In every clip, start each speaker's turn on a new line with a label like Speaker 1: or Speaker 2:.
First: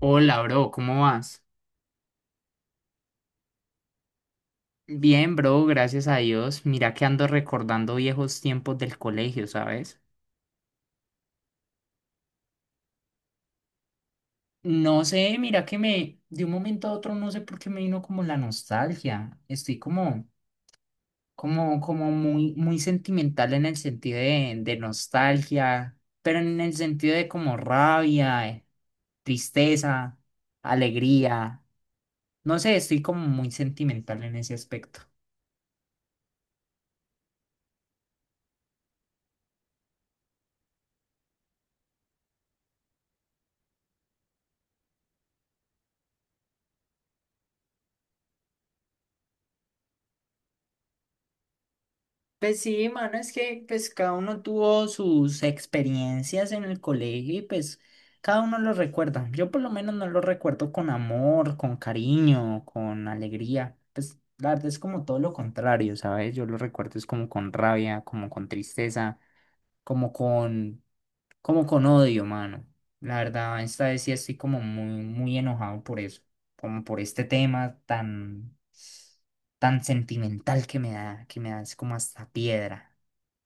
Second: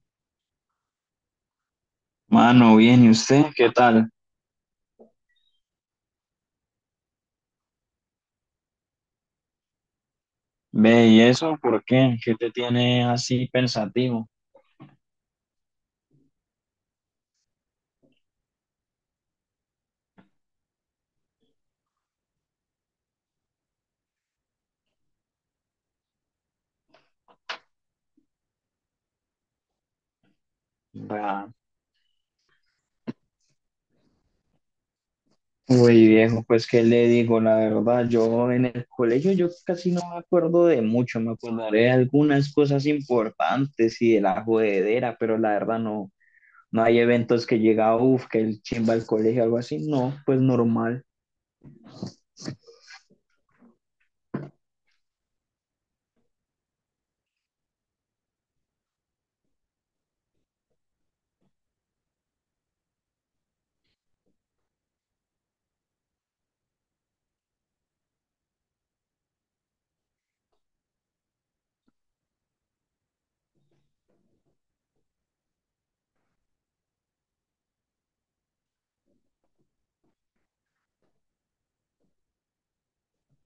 Speaker 1: Hola, bro, ¿cómo vas?
Speaker 2: Mano, bien, ¿y usted qué tal?
Speaker 1: Bien, bro, gracias a Dios. Mira que ando recordando viejos tiempos del colegio, ¿sabes?
Speaker 2: Ve, ¿y eso por qué? ¿Qué te tiene así pensativo?
Speaker 1: No sé, mira que me, de un momento a otro, no sé por qué me vino como la nostalgia. Estoy como muy, muy sentimental en el sentido de nostalgia, pero en el sentido de como rabia, tristeza,
Speaker 2: Ah,
Speaker 1: alegría. No sé, estoy como muy sentimental en ese aspecto.
Speaker 2: güey, viejo, pues qué le digo, la verdad, yo en el colegio yo casi no me acuerdo de mucho, me acordaré de algunas cosas importantes y de la jodedera, pero la verdad no, no hay eventos que llega, uff, que el chimba al colegio, algo así, no, pues normal.
Speaker 1: Pues sí, mano, es que pues cada uno tuvo sus experiencias en el colegio y pues cada uno lo recuerda. Yo por lo menos no lo recuerdo con amor, con cariño, con alegría. Pues la verdad es como todo lo contrario, ¿sabes? Yo lo recuerdo es como con rabia, como con tristeza, como con, como con odio, mano. La verdad, esta vez sí estoy como muy, muy enojado por eso, como por este tema tan, tan sentimental que me da es como hasta piedra.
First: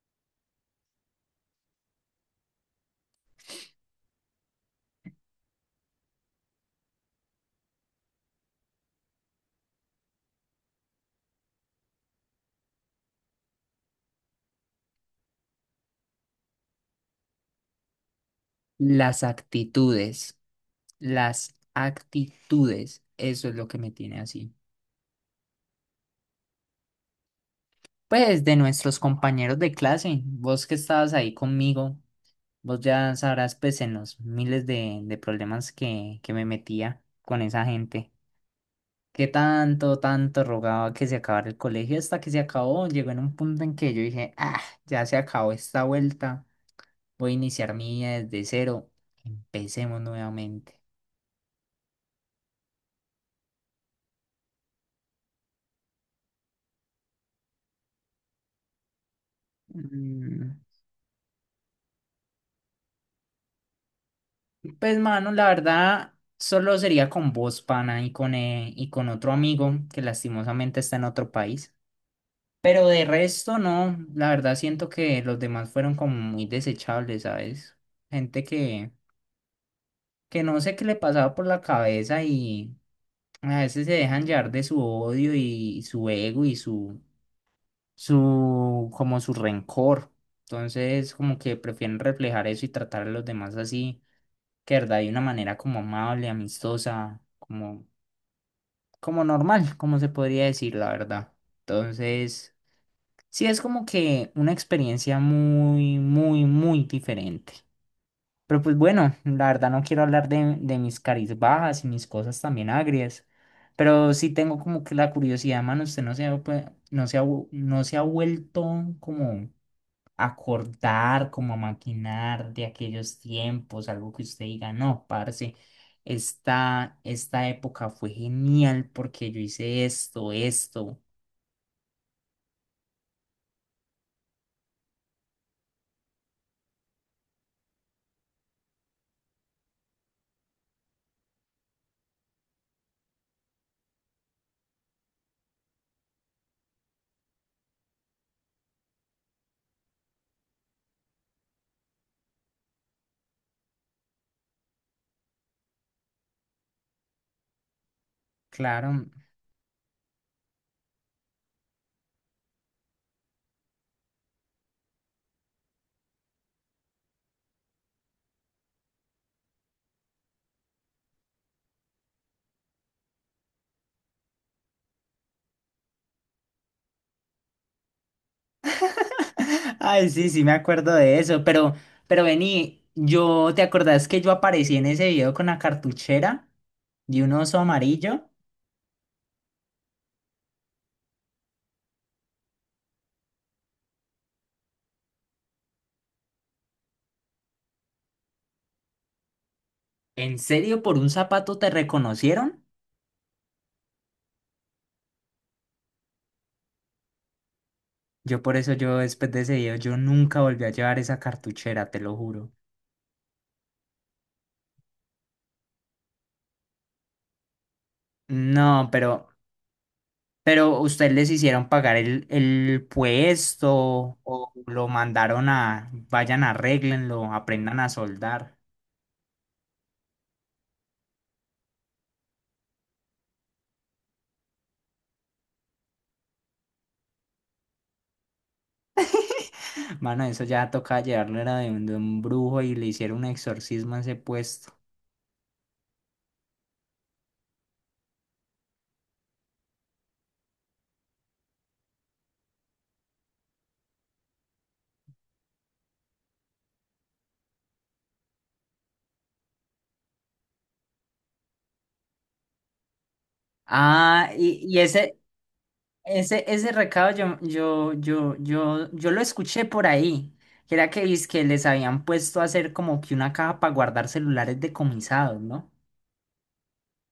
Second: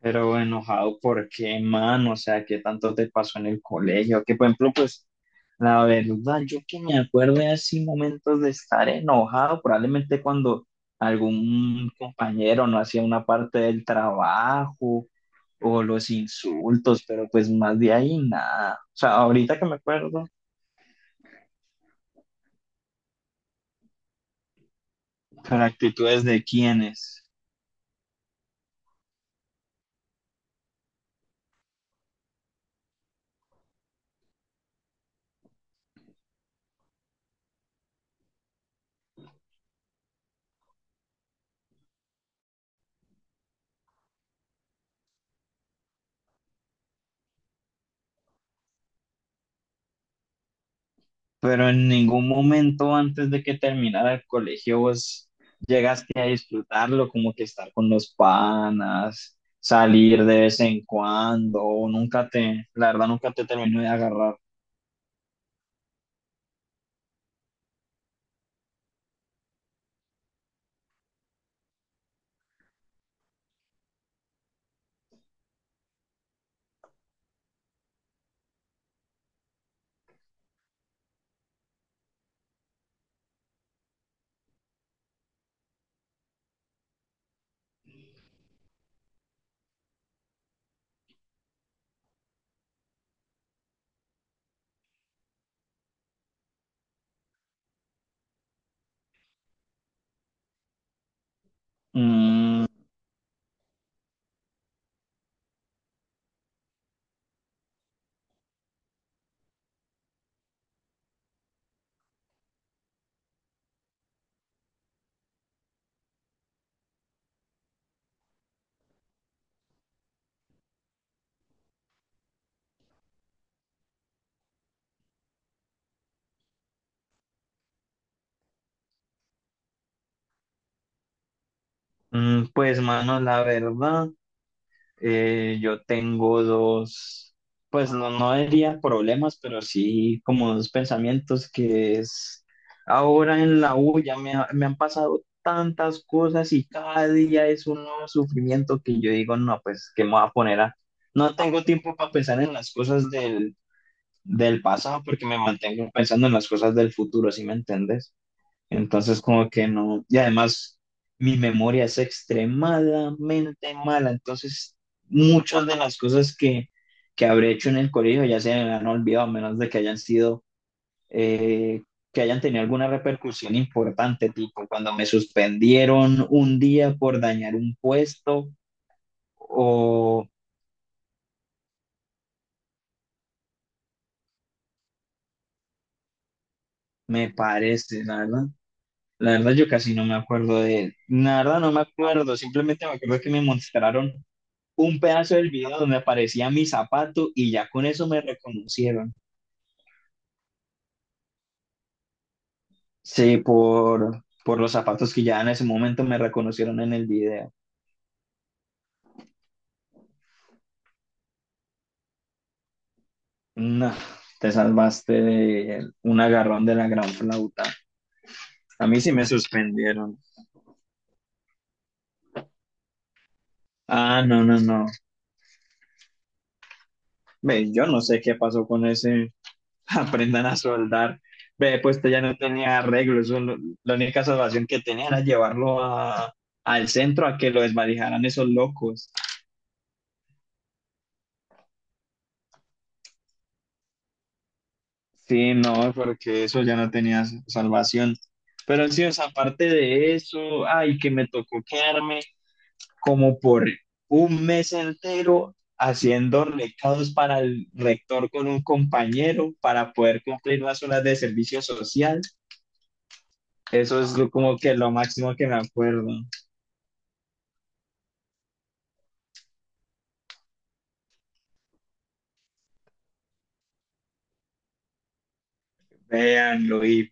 Speaker 2: Pero bueno, enojado, ¿por qué, mano? O sea, ¿qué tanto te pasó en el colegio? Que, por ejemplo, pues, la verdad, yo que me acuerdo de así momentos de estar enojado, probablemente cuando algún compañero no hacía una parte del trabajo o los insultos, pero pues más de ahí nada. O sea,
Speaker 1: Las
Speaker 2: ahorita que me acuerdo,
Speaker 1: actitudes, las actitudes, eso es lo que me tiene así.
Speaker 2: pero actitudes de quiénes.
Speaker 1: Pues de nuestros compañeros de clase, vos que estabas ahí conmigo, vos ya sabrás pues en los miles de problemas que me metía con esa gente, que tanto, tanto rogaba que se acabara el colegio hasta que se acabó, llegó en un punto en que yo dije, ah, ya se acabó esta vuelta, voy a iniciar mi vida desde cero, empecemos nuevamente.
Speaker 2: Pero en ningún momento antes de que terminara el colegio vos llegaste a disfrutarlo, como que estar con los panas, salir de
Speaker 1: Mm.
Speaker 2: vez en cuando, o nunca te, la verdad nunca te terminó de agarrar.
Speaker 1: Pues, mano, la verdad, solo sería con vos, pana, y con otro amigo que lastimosamente está en otro país. Pero de resto, no. La verdad, siento que los demás fueron como muy desechables, ¿sabes? Gente que no sé qué le pasaba por la cabeza y a veces se dejan llevar de su odio y su ego y su, como su rencor. Entonces, como que prefieren reflejar eso y tratar a los demás así que verdad de una manera como amable, amistosa, como, como normal, como se podría decir, la verdad. Entonces,
Speaker 2: Mm,
Speaker 1: sí es como que una experiencia muy, muy, muy diferente. Pero pues bueno, la verdad no quiero hablar de mis caries bajas y mis cosas también agrias. Pero sí tengo como que la curiosidad, mano, usted pues, no se ha vuelto como acordar, como a maquinar de aquellos tiempos, algo que usted diga, no, parce, esta época fue genial porque yo hice esto, esto,
Speaker 2: mm, pues mano, la verdad, yo tengo dos, pues no, no diría problemas, pero sí como dos pensamientos que es, ahora en la U ya me han pasado tantas cosas y cada día es un nuevo sufrimiento que yo digo, no, pues, ¿qué me voy a poner a...? No tengo tiempo para pensar en las cosas del pasado porque me mantengo pensando en las cosas del futuro, ¿sí me entiendes?
Speaker 1: claro.
Speaker 2: Entonces, como que no, y además mi memoria es extremadamente mala, entonces muchas de las cosas que habré hecho en el colegio ya se me han olvidado, a menos de que hayan eh, que hayan tenido alguna repercusión importante, tipo cuando me suspendieron un día por dañar un puesto,
Speaker 1: Ay,
Speaker 2: o
Speaker 1: sí, sí me acuerdo de eso, pero vení, yo, ¿te acordás que yo aparecí en ese video con la cartuchera y
Speaker 2: me
Speaker 1: un oso
Speaker 2: parece, la
Speaker 1: amarillo?
Speaker 2: verdad. La verdad, yo casi no me acuerdo la verdad no me acuerdo, simplemente me acuerdo que me mostraron un pedazo del video donde aparecía mi zapato y ya con eso me reconocieron.
Speaker 1: ¿En serio por un zapato te reconocieron?
Speaker 2: Sí, por los zapatos que ya en ese momento me reconocieron en el video.
Speaker 1: Yo por eso yo después de ese video yo nunca volví a llevar esa cartuchera, te lo juro.
Speaker 2: No, te salvaste de un agarrón de la gran flauta. A
Speaker 1: No,
Speaker 2: mí sí me
Speaker 1: pero
Speaker 2: suspendieron.
Speaker 1: Pero ustedes les hicieron pagar el puesto
Speaker 2: Ah, no,
Speaker 1: o
Speaker 2: no,
Speaker 1: lo
Speaker 2: no.
Speaker 1: mandaron a, vayan, arréglenlo,
Speaker 2: Ve,
Speaker 1: aprendan
Speaker 2: yo
Speaker 1: a
Speaker 2: no sé qué
Speaker 1: soldar.
Speaker 2: pasó con ese. Aprendan a soldar. Ve, pues esto ya no tenía arreglo. Eso, la única salvación que tenía era llevarlo al centro a que lo desvalijaran esos locos.
Speaker 1: Mano, eso ya toca llevarlo era de un brujo y le hicieron un exorcismo a ese puesto.
Speaker 2: Sí, no, porque eso ya no tenía salvación. Pero sí, o sea, aparte de eso, ay, que me tocó quedarme como por un mes entero haciendo recados para el rector con un compañero para poder cumplir las horas de servicio social. Eso es
Speaker 1: Ah,
Speaker 2: como que lo máximo que me acuerdo.
Speaker 1: ese recado yo lo escuché por ahí. Que era que, que les habían puesto a hacer como que una caja para guardar celulares decomisados, ¿no?
Speaker 2: Véanlo, y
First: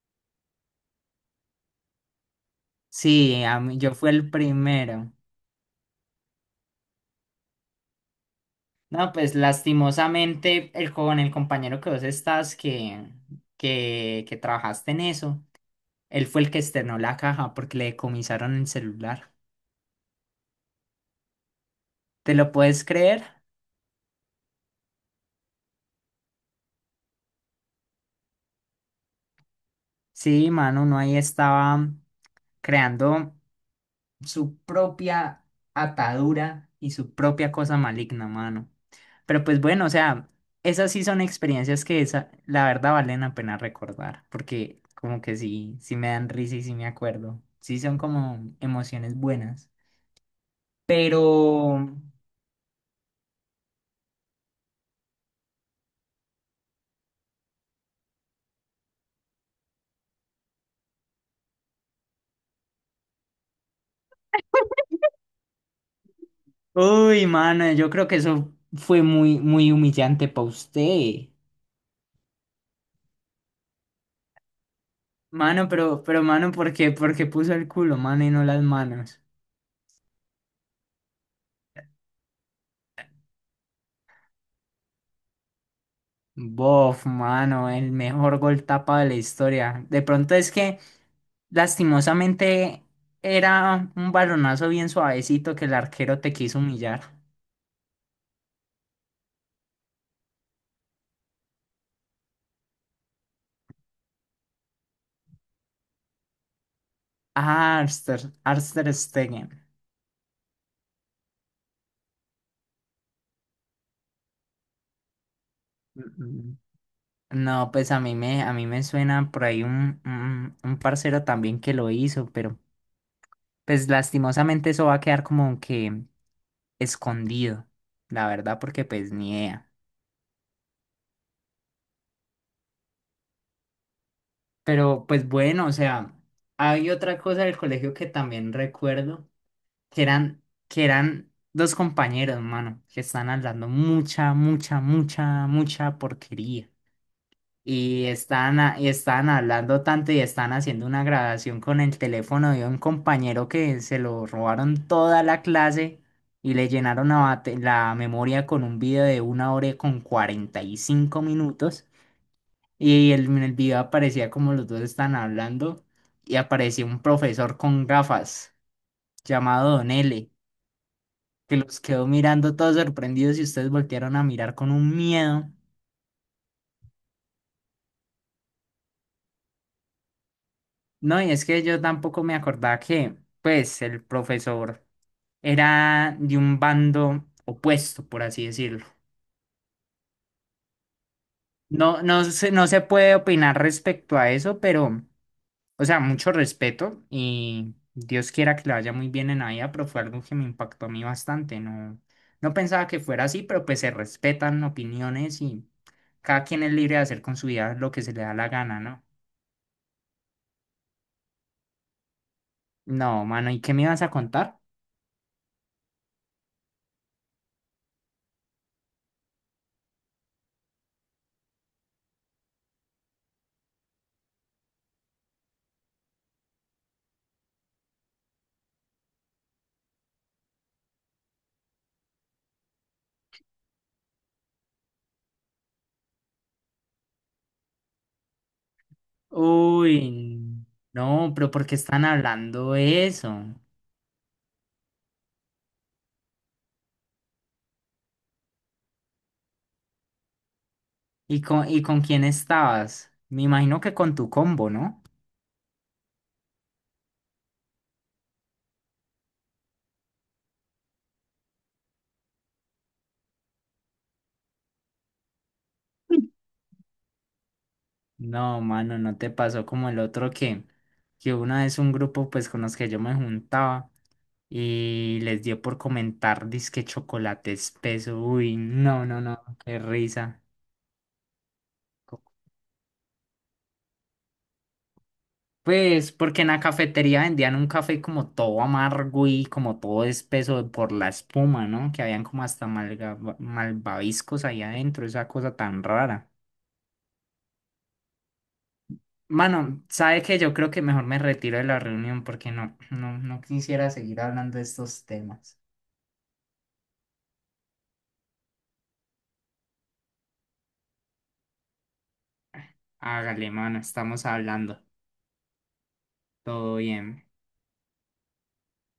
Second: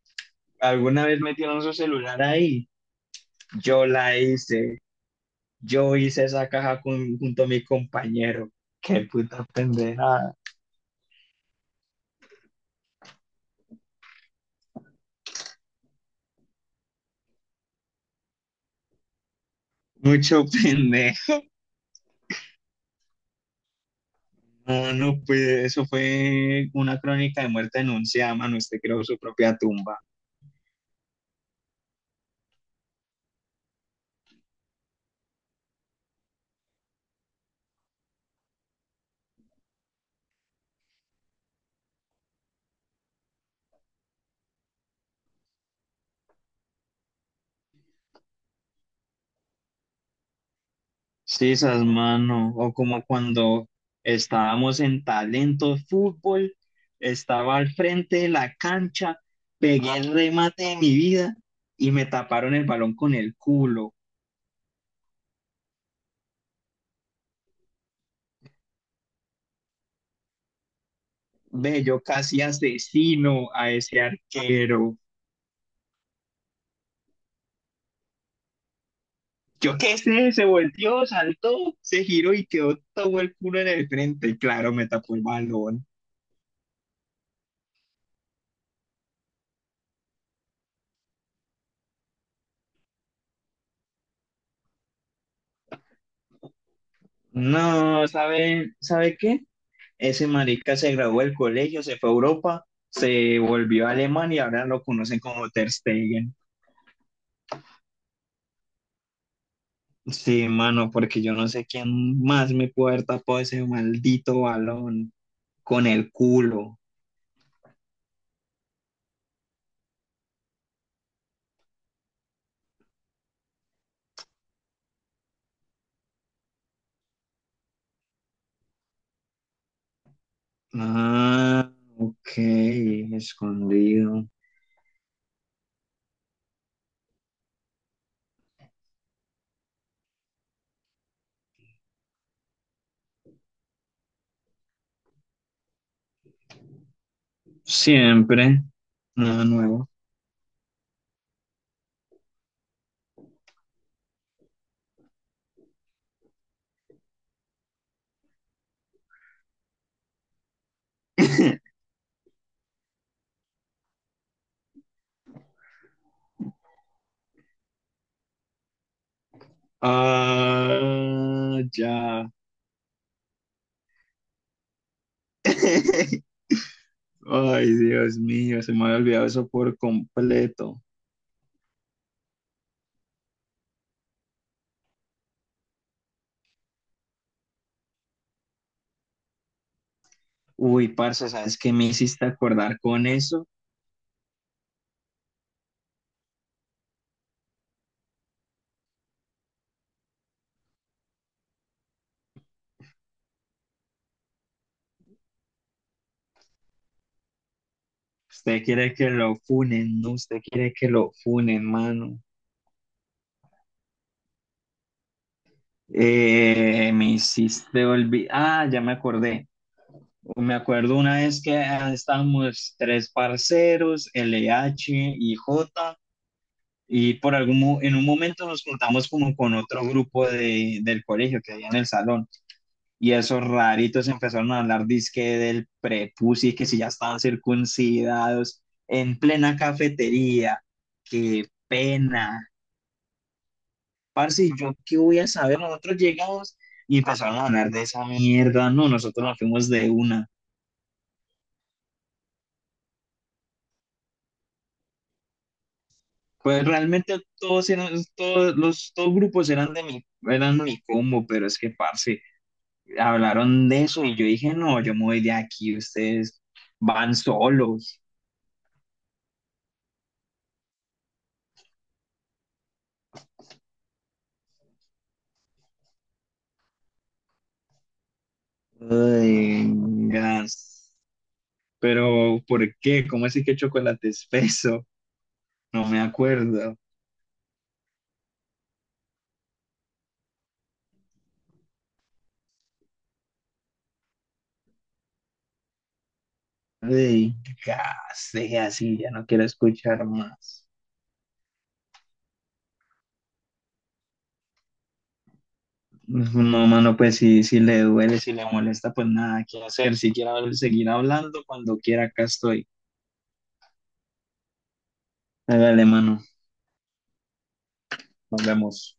Speaker 2: alguna vez metieron su celular ahí.
Speaker 1: Sí, a mí-
Speaker 2: Yo
Speaker 1: yo fui
Speaker 2: la
Speaker 1: el
Speaker 2: hice,
Speaker 1: primero.
Speaker 2: yo hice esa caja junto a mi compañero. Qué
Speaker 1: No, pues
Speaker 2: puta pendeja.
Speaker 1: lastimosamente con el compañero que vos estás que trabajaste en eso, él fue el que externó la caja porque le decomisaron el celular.
Speaker 2: Mucho pendejo.
Speaker 1: ¿Te lo puedes creer?
Speaker 2: No, no, pues eso fue una crónica de muerte anunciada, mano. Usted creó su propia tumba.
Speaker 1: Sí, mano, uno ahí estaba creando. Su propia atadura y su propia cosa maligna, mano. Pero pues bueno, o sea, esas sí son experiencias que esa, la verdad valen la pena recordar, porque como que sí, sí me dan risa y sí me acuerdo. Sí son como emociones buenas.
Speaker 2: Sí,
Speaker 1: Pero,
Speaker 2: esas mano. O como cuando estábamos en Talento Fútbol, estaba al frente de la cancha, pegué el remate de mi vida y me taparon el balón con el culo.
Speaker 1: uy, mano, yo creo que eso fue muy, muy humillante para usted.
Speaker 2: Ve, yo casi asesino a ese arquero.
Speaker 1: Mano, mano, ¿por qué? ¿Por qué puso el culo, mano, y no las manos?
Speaker 2: Yo qué sé, se volteó, saltó, se giró y quedó todo el culo en el frente. Y claro, me tapó el balón.
Speaker 1: Bof, mano, el mejor gol tapa de la historia. De pronto es que, lastimosamente, era un balonazo bien suavecito que el arquero te quiso humillar.
Speaker 2: No, ¿sabe qué? Ese marica se graduó del colegio, se fue a Europa, se volvió a Alemania y ahora lo conocen como Ter Stegen.
Speaker 1: Ah, Arster Stegen.
Speaker 2: Sí, mano, porque yo no sé quién más me puede haber tapado ese maldito balón con
Speaker 1: Mm,
Speaker 2: el
Speaker 1: mm.
Speaker 2: culo.
Speaker 1: No, pues a mí a mí me suena por ahí un, un parcero también que lo hizo, pero pues lastimosamente eso va a quedar como que escondido, la verdad, porque pues ni idea.
Speaker 2: Ah, ok, escondido.
Speaker 1: Pero pues bueno, o sea, hay otra cosa del colegio que también recuerdo, que eran dos compañeros, mano, que están hablando mucha, mucha, mucha, mucha porquería.
Speaker 2: Siempre.
Speaker 1: Y están
Speaker 2: Nada
Speaker 1: hablando
Speaker 2: nuevo.
Speaker 1: tanto y están haciendo una grabación con el teléfono de un compañero que se lo robaron toda la clase y le llenaron la memoria con un video de una hora con 45 minutos. Y en el video aparecía como los dos están hablando y apareció un profesor con gafas llamado Don L, que
Speaker 2: Ah,
Speaker 1: los quedó
Speaker 2: ya.
Speaker 1: mirando todos sorprendidos y ustedes voltearon a mirar con un miedo.
Speaker 2: Ay, Dios mío, se me había olvidado eso por completo.
Speaker 1: No, y es que yo tampoco me acordaba que, pues, el profesor era de un bando opuesto, por así decirlo.
Speaker 2: Uy, parce, ¿sabes qué me
Speaker 1: No,
Speaker 2: hiciste
Speaker 1: no se
Speaker 2: acordar con
Speaker 1: puede
Speaker 2: eso?
Speaker 1: opinar respecto a eso, pero... O sea, mucho respeto y Dios quiera que le vaya muy bien en la vida, pero fue algo que me impactó a mí bastante. No, no pensaba que fuera así, pero pues se respetan opiniones y cada quien es libre de hacer con su vida lo que se le da la
Speaker 2: Usted
Speaker 1: gana,
Speaker 2: quiere
Speaker 1: ¿no?
Speaker 2: que lo funen, ¿no? Usted quiere que lo funen, mano.
Speaker 1: No, mano, ¿y qué me ibas a contar?
Speaker 2: Me hiciste olvidar. Ah, ya me acordé. Me acuerdo una vez que estábamos tres parceros, LH y J, y en un momento nos juntamos como con otro grupo del colegio que había en el salón. Y esos raritos empezaron a hablar dizque del prepucio y que si ya estaban circuncidados en plena cafetería.
Speaker 1: Uy, no,
Speaker 2: Qué
Speaker 1: pero ¿por qué están
Speaker 2: pena.
Speaker 1: hablando eso?
Speaker 2: Parce, ¿yo qué voy a saber? Nosotros llegamos y empezaron a hablar de esa mierda. No, nosotros nos fuimos de una.
Speaker 1: ¿Y y con quién estabas? Me imagino que con tu combo, ¿no?
Speaker 2: Pues realmente todos eran, todos los todos grupos eran eran mi combo, pero es que, parce, hablaron de eso y yo dije, no, yo me voy de aquí, ustedes van solos.
Speaker 1: No, mano, no te pasó como el otro que una vez un grupo pues con los que yo me juntaba y les dio por comentar dizque chocolate espeso. Uy, no, no, no,
Speaker 2: Ay,
Speaker 1: qué risa.
Speaker 2: gas.
Speaker 1: Co-
Speaker 2: Pero, ¿por qué? ¿Cómo así que chocolate espeso? No me
Speaker 1: Pues porque en la
Speaker 2: acuerdo.
Speaker 1: cafetería vendían un café como todo amargo y como todo espeso por la espuma, ¿no? Que habían como hasta malvaviscos ahí adentro, esa cosa tan rara.
Speaker 2: Ey, ya, sí, así, ya no quiero
Speaker 1: Mano,
Speaker 2: escuchar
Speaker 1: sabe que yo
Speaker 2: más.
Speaker 1: creo que mejor me retiro de la reunión porque no, no, no quisiera seguir hablando de estos temas.
Speaker 2: No, mano, pues si le duele, si le molesta, pues nada, qué hacer. Si quiere seguir hablando, cuando quiera, acá estoy.
Speaker 1: Hágale, mano, estamos hablando.
Speaker 2: Hágale, mano,
Speaker 1: Todo bien.
Speaker 2: nos vemos.